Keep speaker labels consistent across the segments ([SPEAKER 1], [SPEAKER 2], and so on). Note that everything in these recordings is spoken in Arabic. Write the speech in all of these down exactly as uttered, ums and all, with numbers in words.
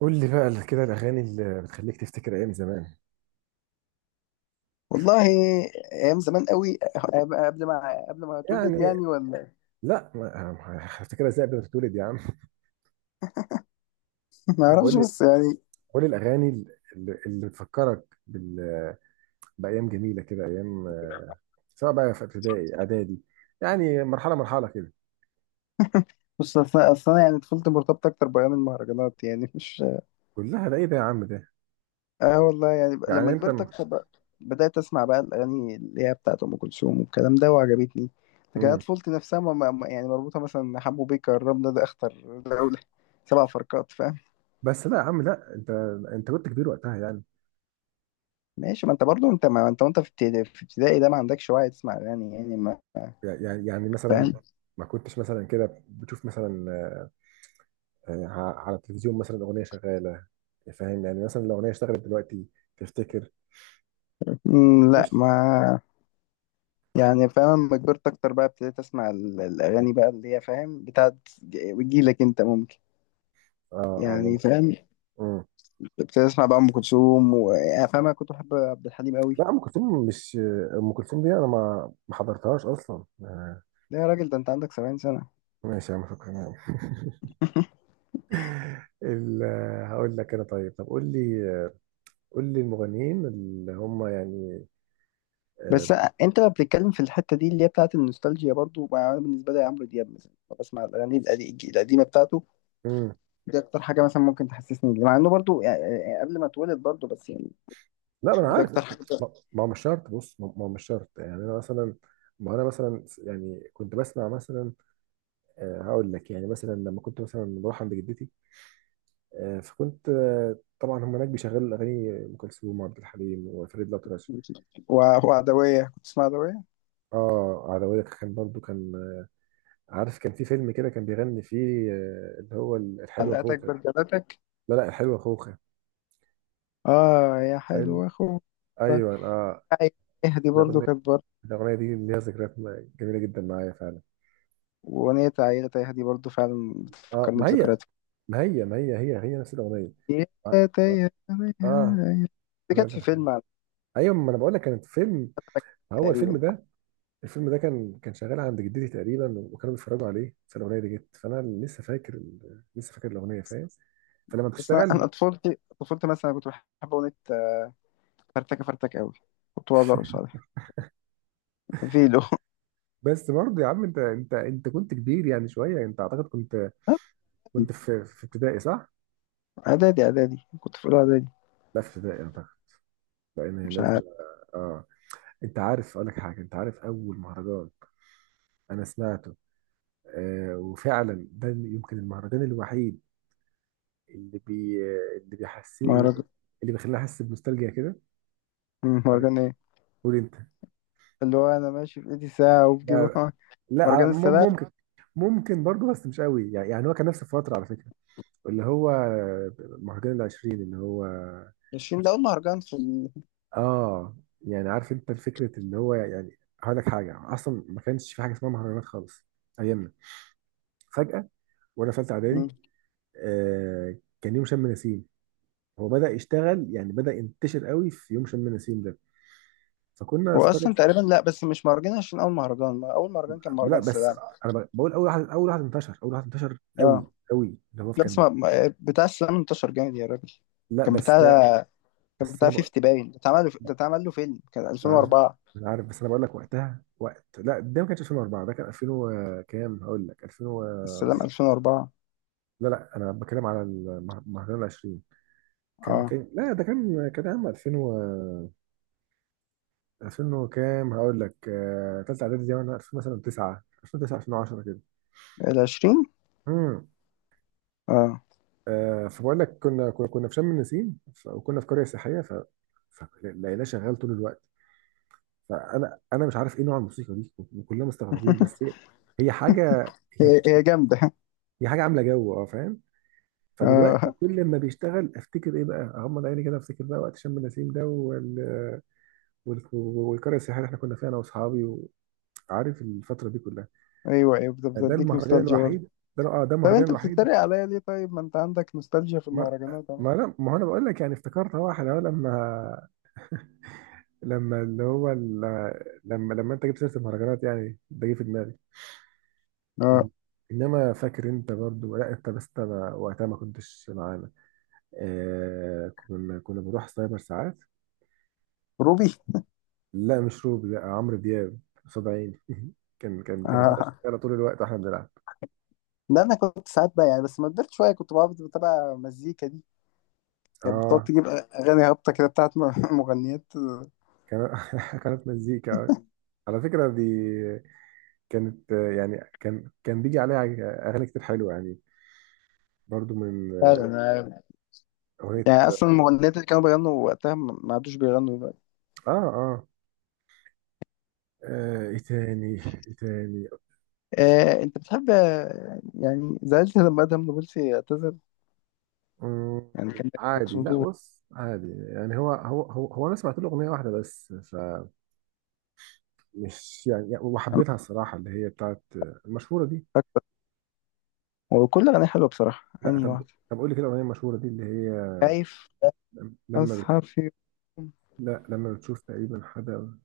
[SPEAKER 1] قول لي بقى كده الاغاني اللي بتخليك تفتكر ايام زمان.
[SPEAKER 2] والله، ايام زمان قوي. قبل ما قبل ما اتولد
[SPEAKER 1] يعني
[SPEAKER 2] يعني، ولا
[SPEAKER 1] لا ما ما- هفتكرها ازاي قبل ما تتولد يا عم؟
[SPEAKER 2] ما
[SPEAKER 1] انا بقول
[SPEAKER 2] اعرفش،
[SPEAKER 1] لي
[SPEAKER 2] بس يعني.
[SPEAKER 1] بقول لي الاغاني اللي, اللي بتفكرك بال... بايام جميله كده، ايام، سواء بقى في ابتدائي اعدادي، يعني مرحله مرحله كده.
[SPEAKER 2] بص، اصلا اصلا يعني طفولتي مرتبطه اكتر بايام المهرجانات يعني، مش...
[SPEAKER 1] كلها ده ايه ده يا عم ده؟
[SPEAKER 2] اه والله. يعني بقى
[SPEAKER 1] يعني
[SPEAKER 2] لما
[SPEAKER 1] انت
[SPEAKER 2] كبرت
[SPEAKER 1] م...
[SPEAKER 2] اكتر بقى بدات اسمع بقى الاغاني اللي هي بتاعت ام كلثوم والكلام ده، وعجبتني. لكن أنا
[SPEAKER 1] مم.
[SPEAKER 2] طفولتي نفسها ما ما- ما- يعني مربوطه مثلا حمو بيكا، الرمله ده اخطر دوله، سبع فرقات، فاهم.
[SPEAKER 1] بس لا يا عم، لا، انت انت كنت كبير وقتها يعني
[SPEAKER 2] ماشي، ما انت برضو، انت ما انت وانت في ابتدائي في ابتدائي ده ما عندكش وعي تسمع اغاني يعني، ما
[SPEAKER 1] يعني يعني مثلا
[SPEAKER 2] فاهم.
[SPEAKER 1] ما كنتش مثلا كده بتشوف مثلا، يعني ع- على التلفزيون مثلا اغنيه شغاله؟ فاهم يعني، مثلا لو اغنيه اشتغلت دلوقتي تفتكر؟
[SPEAKER 2] مم، لا
[SPEAKER 1] ايش؟
[SPEAKER 2] ما يعني فاهم، لما كبرت اكتر بقى ابتديت اسمع ال- الاغاني بقى اللي هي فاهم بتاعت، ج- بتجيلك انت ممكن،
[SPEAKER 1] اه، اه،
[SPEAKER 2] يعني
[SPEAKER 1] ممكن.
[SPEAKER 2] فاهم.
[SPEAKER 1] مم.
[SPEAKER 2] ابتديت اسمع بقى ام كلثوم، ويعني فاهم انا كنت بحب عبد الحليم قوي.
[SPEAKER 1] لا، ام كلثوم مش آه، ام كلثوم دي انا ما ما حضرتهاش اصلا، آه.
[SPEAKER 2] لا يا راجل، ده انت عندك سبعين سنه.
[SPEAKER 1] ماشي يا عم، شكرا يا عم. ال- آه، هقول لك انا، طيب طب قول لي، آه، قول لي المغنيين اللي هم يعني. آه.
[SPEAKER 2] بس انت لما بتتكلم في الحته دي اللي هي بتاعت النوستالجيا برضو، ما انا بالنسبه لي عمرو دياب مثلا بسمع الاغاني القدي- القديمه بتاعته،
[SPEAKER 1] مم.
[SPEAKER 2] دي اكتر حاجه مثلا ممكن تحسسني بيه. مع انه برضو يعني، يعني قبل ما اتولد برضو، بس يعني
[SPEAKER 1] لا، ما انا
[SPEAKER 2] دي
[SPEAKER 1] عارف،
[SPEAKER 2] اكتر
[SPEAKER 1] لا.
[SPEAKER 2] حاجه.
[SPEAKER 1] ما ما هو مش شرط، بص ما ما هو مش شرط، يعني انا مثلا، ما انا مثلا يعني كنت بسمع مثلا، آه، هقول لك يعني مثلا لما كنت مثلا بروح عند جدتي، آه، فكنت، آه، طبعا هم هناك بيشغلوا اغاني ام كلثوم وعبد الحليم وفريد الأطرش.
[SPEAKER 2] و- وعدويه، كنت تسمع عدويه؟
[SPEAKER 1] اه، عدوية كان برضو كان، آه، عارف كان في فيلم كده كان بيغني فيه، آه، اللي هو الحلوة
[SPEAKER 2] حلقاتك
[SPEAKER 1] خوخة.
[SPEAKER 2] برجلاتك.
[SPEAKER 1] لا لا، الحلوة خوخة.
[SPEAKER 2] اه يا
[SPEAKER 1] حلو،
[SPEAKER 2] حلو اخو،
[SPEAKER 1] ايوه، اه.
[SPEAKER 2] يهدي برضو
[SPEAKER 1] الاغنية،
[SPEAKER 2] كانت برضه.
[SPEAKER 1] الاغنية دي ليها ذكريات م- جميلة جدا معايا فعلا.
[SPEAKER 2] واغنية عيلة تيهدي برضو فعلا
[SPEAKER 1] اه،
[SPEAKER 2] بتفكرني
[SPEAKER 1] ما هي
[SPEAKER 2] بذكريات.
[SPEAKER 1] ما هي ما هي، هي هي نفس الاغنية.
[SPEAKER 2] يا
[SPEAKER 1] اه، اه،
[SPEAKER 2] تيهدي،
[SPEAKER 1] آه،
[SPEAKER 2] دي كانت في فيلم على
[SPEAKER 1] ايوه ما انا بقول لك كانت فيلم.
[SPEAKER 2] فكرة
[SPEAKER 1] هو الفيلم
[SPEAKER 2] تقريبا.
[SPEAKER 1] ده، الفيلم ده كان كان شغال عند جدتي تقريبا، وكانوا بيتفرجوا عليه، فالاغنيه دي جت، فانا لسه فاكر ال- لسه فاكر الاغنيه، فاهم؟ فلما
[SPEAKER 2] بس انا،
[SPEAKER 1] بتشتغل.
[SPEAKER 2] أنا طفولتي طفولتي مثلا كنت بحب اغنية فرتكة فرتكة قوي. كنت بقدر صالح فيلو.
[SPEAKER 1] بس برضه يا عم، انت انت انت كنت كبير يعني شويه، انت اعتقد كنت، كنت في في ابتدائي صح؟
[SPEAKER 2] اعدادي، اعدادي كنت في اولى اعدادي.
[SPEAKER 1] لا، في ابتدائي اعتقد، لان هي
[SPEAKER 2] مش عارف.
[SPEAKER 1] نازله. اه. انت عارف اقول لك حاجه؟ انت عارف اول مهرجان انا سمعته، آه وفعلا ده يمكن المهرجان الوحيد اللي بي اللي بيحسني
[SPEAKER 2] مهرجان.
[SPEAKER 1] اللي بيخليني احس بنوستالجيا كده.
[SPEAKER 2] مم، مهرجان ايه؟
[SPEAKER 1] قول انت.
[SPEAKER 2] اللي هو، انا ماشي في ايدي ساعة وبجيب.
[SPEAKER 1] لا لا، على-
[SPEAKER 2] مهرجان
[SPEAKER 1] مم-
[SPEAKER 2] السلام
[SPEAKER 1] ممكن. ممكن برضه بس مش قوي يعني، يعني هو كان نفس الفترة على فكرة، اللي هو مهرجان العشرين، اللي هو.
[SPEAKER 2] عشرين، ده اول مهرجان في ال...
[SPEAKER 1] اه يعني عارف انت فكرة، اللي هو يعني هقول لك حاجة، اصلا ما كانش في حاجة اسمها مهرجانات خالص ايامنا. فجأة وانا في ثالثة
[SPEAKER 2] مم.
[SPEAKER 1] اعدادي، آه كان يوم شم نسيم، هو بدأ يشتغل يعني، بدأ ينتشر قوي في يوم شم نسيم ده، فكنا
[SPEAKER 2] هو
[SPEAKER 1] في قرية.
[SPEAKER 2] اصلا تقريبا، لا بس مش مهرجان، عشان اول مهرجان، ما اول مهرجان كان
[SPEAKER 1] لا
[SPEAKER 2] مهرجان
[SPEAKER 1] بس
[SPEAKER 2] السلام.
[SPEAKER 1] انا ب- بقول، اول واحد اول واحد انتشر اول واحد انتشر قوي
[SPEAKER 2] اه.
[SPEAKER 1] قوي، اللي هو في
[SPEAKER 2] لا بس،
[SPEAKER 1] كان.
[SPEAKER 2] ما ما- بتاع السلام انتشر جامد يا راجل.
[SPEAKER 1] لا
[SPEAKER 2] كان بتاع
[SPEAKER 1] بس ده،
[SPEAKER 2] كان
[SPEAKER 1] بس
[SPEAKER 2] بتاع
[SPEAKER 1] انا بقول،
[SPEAKER 2] خمسين باين، ده اتعمل له- ده اتعمل له فيلم، كان
[SPEAKER 1] انا عارف
[SPEAKER 2] ألفين وأربعة.
[SPEAKER 1] انا عارف بس انا بقول لك وقتها، وقت لا ده ما كانش ألفين وأربعة، ده كان ألفين و- كام، هقول لك ألفين و...
[SPEAKER 2] السلام ألفين وأربعة.
[SPEAKER 1] لا لا، انا بتكلم على المه- مهرجان ال عشرين. كان
[SPEAKER 2] اه،
[SPEAKER 1] كان لا ده كان كان عام ألفين و ألفين وكام، هقول لك، آه، تالتة اعدادي دي، وانا ألفين مثلا تسعة، ألفين وتسعة ألفين وعشرة كده.
[SPEAKER 2] ال عشرين.
[SPEAKER 1] امم.
[SPEAKER 2] اه،
[SPEAKER 1] آه فبقول لك كنا كنا كنا في شم النسيم، ف- وكنا في قريه سياحيه، ف فلقيناه شغال طول الوقت. فانا انا مش عارف ايه نوع الموسيقى دي، وكلنا مستغربين، بس هي هي حاجه، هي
[SPEAKER 2] هي هي جامده.
[SPEAKER 1] دي حاجه عامله جو، اه فاهم؟ فدلوقتي
[SPEAKER 2] اه.
[SPEAKER 1] كل ما بيشتغل افتكر ايه بقى، اغمض عيني كده افتكر بقى وقت شم نسيم ده وال... وال... والقريه السياحيه اللي احنا كنا فيها انا واصحابي، وعارف الفتره دي كلها.
[SPEAKER 2] ايوه، ايوه، بت-
[SPEAKER 1] ده
[SPEAKER 2] بتديك
[SPEAKER 1] المهرجان
[SPEAKER 2] نوستالجيا برضه.
[SPEAKER 1] الوحيد، ده اه ده
[SPEAKER 2] طب
[SPEAKER 1] المهرجان
[SPEAKER 2] انت
[SPEAKER 1] الوحيد.
[SPEAKER 2] بتتريق عليا ليه؟ طيب ما انت عندك نوستالجيا في
[SPEAKER 1] ما
[SPEAKER 2] المهرجانات اهو.
[SPEAKER 1] ما انا، ما هو انا بقول لك يعني افتكرت، هو احنا لما، لما اللي هو ال... لما لما انت جبت سيره المهرجانات يعني، ده جه في دماغي. إن-
[SPEAKER 2] اه،
[SPEAKER 1] انما فاكر انت برضو، لا انت، بس انا وقتها ما كنتش معانا، آه كنا كنا بنروح سايبر ساعات.
[SPEAKER 2] روبي.
[SPEAKER 1] لا مش روبي، لا عمرو دياب قصاد عيني. كان كان كانت بتبقى
[SPEAKER 2] اه
[SPEAKER 1] شغاله طول الوقت واحنا بنلعب.
[SPEAKER 2] لا، انا كنت ساعات بقى يعني، بس ما كبرت شويه كنت بقعد بتابع مزيكا دي، كانت بتقعد
[SPEAKER 1] اه.
[SPEAKER 2] تجيب أغاني هابطة كده بتاعت م- مغنيات.
[SPEAKER 1] كان. كانت مزيكا، على فكره دي، كانت، آه، يعني كان كان بيجي عليها اغاني كتير حلوه يعني، برضو من،
[SPEAKER 2] فعلا
[SPEAKER 1] آه،
[SPEAKER 2] أنا-
[SPEAKER 1] اغنيه.
[SPEAKER 2] يعني أصلا المغنيات اللي كانوا بيغنوا وقتها ما ما عادوش بيغنوا دلوقتي.
[SPEAKER 1] اه اه آه، ايه تاني؟ ايه تاني
[SPEAKER 2] آه، أنت بتحب، آه، يعني زعلت لما أدهم نابلسي اعتزل؟
[SPEAKER 1] مم،
[SPEAKER 2] يعني كان لك
[SPEAKER 1] عادي. لا،
[SPEAKER 2] صوته
[SPEAKER 1] بص عادي يعني، هو هو هو, هو انا سمعت له اغنيه واحده بس، فمش يعني، وحبيتها الصراحه، اللي هي بتاعت المشهوره دي.
[SPEAKER 2] أكتر، وكل أغنية حلوة بصراحة،
[SPEAKER 1] لا
[SPEAKER 2] أنهي
[SPEAKER 1] طب،
[SPEAKER 2] واحدة.
[SPEAKER 1] طب قول لي كده الاغنيه المشهوره دي اللي هي
[SPEAKER 2] خايف
[SPEAKER 1] لما بت...
[SPEAKER 2] أسهر في يوم.
[SPEAKER 1] لا، لما بتشوف تقريبا حدا.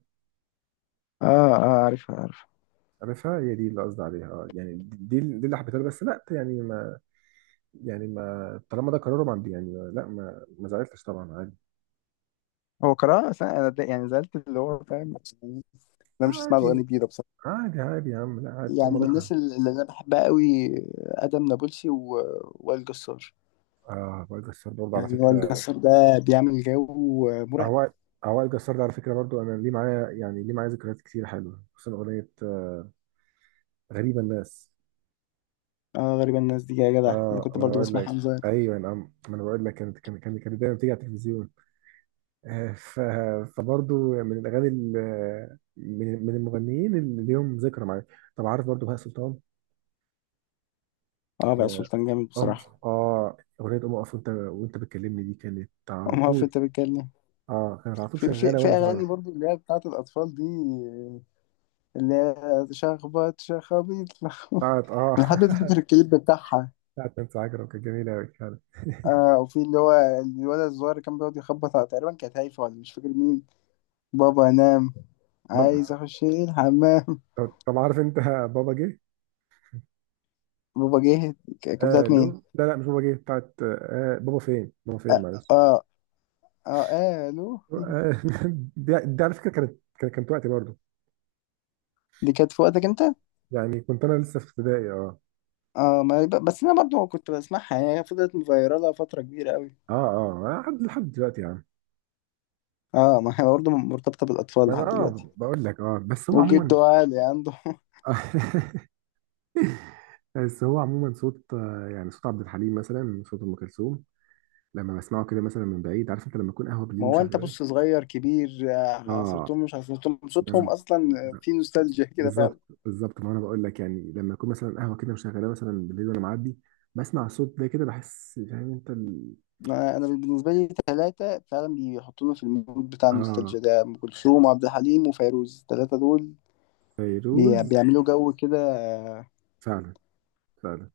[SPEAKER 2] آه، آه، عارفها عارفها.
[SPEAKER 1] عارفها، هي دي اللي قصدي عليها، اه يعني، دي دي اللي حبيتها له، بس لا يعني، ما يعني، ما طالما ده قرارهم، عندي يعني ما- لا، ما ما زعلتش طبعا، عادي.
[SPEAKER 2] هو قراءة أصلا، أنا ده- يعني زعلت اللي هو فاهم، أنا مش هسمع الأغاني
[SPEAKER 1] عادي،
[SPEAKER 2] الجديدة بصراحة.
[SPEAKER 1] عادي، عادي يا عم، لا عادي طالما
[SPEAKER 2] يعني من
[SPEAKER 1] ده قرار.
[SPEAKER 2] الناس اللي أنا بحبها قوي، آدم نابلسي ووائل جسار.
[SPEAKER 1] اه، وائل جسار برضه على
[SPEAKER 2] يعني هو
[SPEAKER 1] فكره.
[SPEAKER 2] الجسار ده بيعمل جو مرعب.
[SPEAKER 1] هو وائل جسار ده على فكره برضه، انا ليه معايا يعني، ليه معايا ذكريات كتير حلوه، خصوصا اغنيه، آه، غريبه الناس.
[SPEAKER 2] اه، غريبة الناس دي يا جدع، انا
[SPEAKER 1] اه،
[SPEAKER 2] كنت
[SPEAKER 1] ما انا
[SPEAKER 2] برضو
[SPEAKER 1] بقول
[SPEAKER 2] بسمع
[SPEAKER 1] لك،
[SPEAKER 2] حمزة.
[SPEAKER 1] ايوه يا عم، ما انا بقول لك، كانت كانت كانت كانت دايما بتيجي على التلفزيون، آه، ف... فبرضو يعني من الاغاني ال... من من المغنيين اللي ليهم ذكرى معايا. طب عارف برضو بهاء سلطان،
[SPEAKER 2] اه، بقى
[SPEAKER 1] آه،
[SPEAKER 2] سلطان جامد
[SPEAKER 1] أم
[SPEAKER 2] بصراحة.
[SPEAKER 1] آه أغنية أم أقف وأنت، وأنت بتكلمني دي كانت على
[SPEAKER 2] أما هو في
[SPEAKER 1] طول،
[SPEAKER 2] انت بتتكلم،
[SPEAKER 1] آه كانت على طول
[SPEAKER 2] في في
[SPEAKER 1] شغالة
[SPEAKER 2] في
[SPEAKER 1] وأنا صغير.
[SPEAKER 2] اغاني برضو اللي هي بتاعت الاطفال دي، اللي هي شخبط شخابيط لخبط.
[SPEAKER 1] بتاعت، آه
[SPEAKER 2] انا لحد دلوقتي فاكر الكليب بتاعها.
[SPEAKER 1] بتاعت نانسي عجرم، كانت جميلة أوي فعلا.
[SPEAKER 2] آه، وفي اللي هو الولد الصغير اللي كان بيقعد يخبط على- تقريبا كانت هايفة، ولا مش فاكر مين. بابا نام، عايز
[SPEAKER 1] بابا.
[SPEAKER 2] اخش الحمام.
[SPEAKER 1] طب، طب عارف أنت بابا جه؟
[SPEAKER 2] بابا جه، ك- كانت
[SPEAKER 1] آه
[SPEAKER 2] بتاعت
[SPEAKER 1] لو،
[SPEAKER 2] مين؟
[SPEAKER 1] لا لا، مش بابا جه، بتاعت، آه بابا فين؟ بابا فين معلش.
[SPEAKER 2] اه. اه, آه، الو.
[SPEAKER 1] آه. دي, دي على فكرة، كانت كانت كانت وقتي برضه،
[SPEAKER 2] دي كانت في وقتك انت.
[SPEAKER 1] يعني كنت أنا لسه في ابتدائي. آه
[SPEAKER 2] اه، ما يبقى- بس انا برضو كنت بسمعها، يعني هي فضلت مفيرالة فترة كبيرة قوي.
[SPEAKER 1] اه، اه، آه، لحد لحد دلوقتي يا عم.
[SPEAKER 2] اه، ما هي برضو مرتبطة بالاطفال
[SPEAKER 1] ما انا،
[SPEAKER 2] لحد
[SPEAKER 1] اه
[SPEAKER 2] دلوقتي.
[SPEAKER 1] بقول لك، اه بس هو عموما.
[SPEAKER 2] وجده عالي عنده.
[SPEAKER 1] بس هو عموما صوت، آه، يعني صوت عبد الحليم مثلا، صوت ام كلثوم، لما بسمعه كده مثلا من بعيد، عارف انت لما يكون قهوه
[SPEAKER 2] ما
[SPEAKER 1] بالليل
[SPEAKER 2] هو انت
[SPEAKER 1] مشغلاه.
[SPEAKER 2] بص، صغير كبير، آه،
[SPEAKER 1] اه.
[SPEAKER 2] عصرتهم، مش عصرتهم، صوتهم
[SPEAKER 1] انا
[SPEAKER 2] اصلا في نوستالجيا كده فعلا.
[SPEAKER 1] بالظبط. بالظبط، ما انا بقول لك يعني، لما يكون مثلا قهوه كده مشغلاه مثلا بالليل وانا معدي، بسمع صوت ده كده بحس، فاهم انت ال...
[SPEAKER 2] ما انا بالنسبة لي ثلاثة فعلا بيحطونا في المود بتاع
[SPEAKER 1] اه.
[SPEAKER 2] النوستالجيا ده، ام كلثوم وعبد الحليم وفيروز، الثلاثة دول بي-
[SPEAKER 1] فيروز.
[SPEAKER 2] بيعملوا جو كده، آه،
[SPEAKER 1] فعلا، فعلا،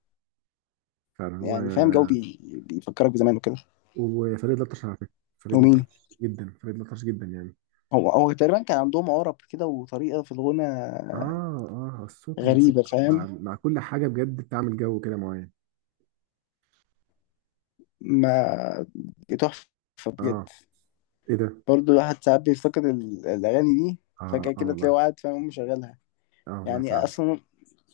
[SPEAKER 1] فعلا هو.
[SPEAKER 2] يعني فاهم جو بي... بيفكرك بزمان وكده.
[SPEAKER 1] وفريد الأطرش على فكره. فريد
[SPEAKER 2] ومين؟
[SPEAKER 1] الأطرش جدا، فريد الأطرش جدا يعني.
[SPEAKER 2] هو هو تقريبا كان عندهم عرب كده، وطريقة في الغنى
[SPEAKER 1] اه، اه، الصوت
[SPEAKER 2] غريبة،
[SPEAKER 1] والموسيقى مع
[SPEAKER 2] فاهم.
[SPEAKER 1] مع كل حاجة بجد بتعمل جو كده معين.
[SPEAKER 2] ما، تحفة
[SPEAKER 1] اه،
[SPEAKER 2] بجد.
[SPEAKER 1] ايه ده.
[SPEAKER 2] برضه الواحد ساعات بيفتقد ال- الأغاني دي،
[SPEAKER 1] اه،
[SPEAKER 2] فجأة
[SPEAKER 1] اه،
[SPEAKER 2] كده تلاقيه
[SPEAKER 1] والله.
[SPEAKER 2] قاعد فاهم مشغلها.
[SPEAKER 1] اه، والله
[SPEAKER 2] يعني
[SPEAKER 1] فعلا.
[SPEAKER 2] أصلا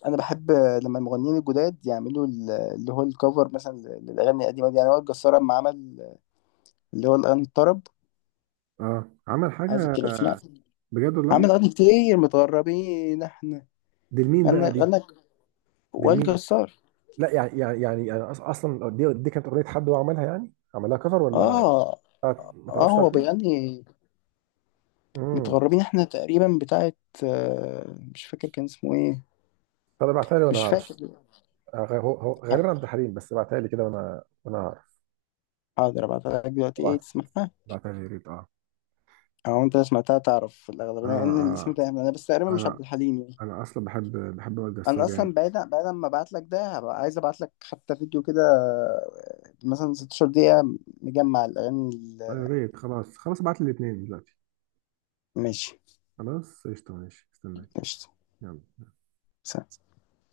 [SPEAKER 2] أنا بحب لما المغنيين الجداد يعملوا ال- اللي هو الكفر مثلا للأغاني القديمة دي، يعني وائل جسار لما عمل اللي هو الأغاني الطرب،
[SPEAKER 1] اه، عمل
[SPEAKER 2] عايزك
[SPEAKER 1] حاجة،
[SPEAKER 2] كده اسمع.
[SPEAKER 1] بجد والله.
[SPEAKER 2] عمل أغاني كتير، متغربين احنا.
[SPEAKER 1] دي لمين بقى
[SPEAKER 2] غنى
[SPEAKER 1] دي؟
[SPEAKER 2] غنى
[SPEAKER 1] دي
[SPEAKER 2] وائل
[SPEAKER 1] لمين أصلا؟
[SPEAKER 2] جسار.
[SPEAKER 1] لا يعني، يعني يعني أنا أص- اصلا، دي دي كانت اغنيه حد هو عملها يعني، عملها كفر ولا
[SPEAKER 2] اه،
[SPEAKER 1] بتاعت؟ ما
[SPEAKER 2] اه،
[SPEAKER 1] تعرفش
[SPEAKER 2] هو
[SPEAKER 1] بتاعت مين؟
[SPEAKER 2] بيغني
[SPEAKER 1] امم.
[SPEAKER 2] متغربين احنا تقريبا، بتاعت آه، مش فاكر كان اسمه ايه.
[SPEAKER 1] طب ابعتها لي وانا
[SPEAKER 2] مش فاكر.
[SPEAKER 1] هعرف. آه، غ- هو هو غالبا عبد الحليم، بس ابعتها لي كده، وانا وانا هعرف.
[SPEAKER 2] حاضر ابعتها لك دلوقتي ايه
[SPEAKER 1] ابعت.
[SPEAKER 2] تسمعها.
[SPEAKER 1] بعتها لي يا ريت. اه.
[SPEAKER 2] او انت سمعتها تعرف في الاغلب،
[SPEAKER 1] اه،
[SPEAKER 2] لان الاسم
[SPEAKER 1] اه،
[SPEAKER 2] ده انا بس تقريبا مش
[SPEAKER 1] انا،
[SPEAKER 2] عبد الحليم يعني.
[SPEAKER 1] انا اصلا بحب، بحب وائل
[SPEAKER 2] انا
[SPEAKER 1] جسار يعني.
[SPEAKER 2] اصلا بعيد، بعد ما ابعت لك ده هبقى عايز ابعت لك حتى فيديو كده آه، مثلا ستاشر دقيقة مجمع الاغاني
[SPEAKER 1] يا
[SPEAKER 2] ال-
[SPEAKER 1] ريت، خلاص، خلاص، ابعت لي الاثنين دلوقتي.
[SPEAKER 2] ماشي،
[SPEAKER 1] خلاص، قشطة، ماشي استناك.
[SPEAKER 2] قشطة.
[SPEAKER 1] يلا.
[SPEAKER 2] سلام.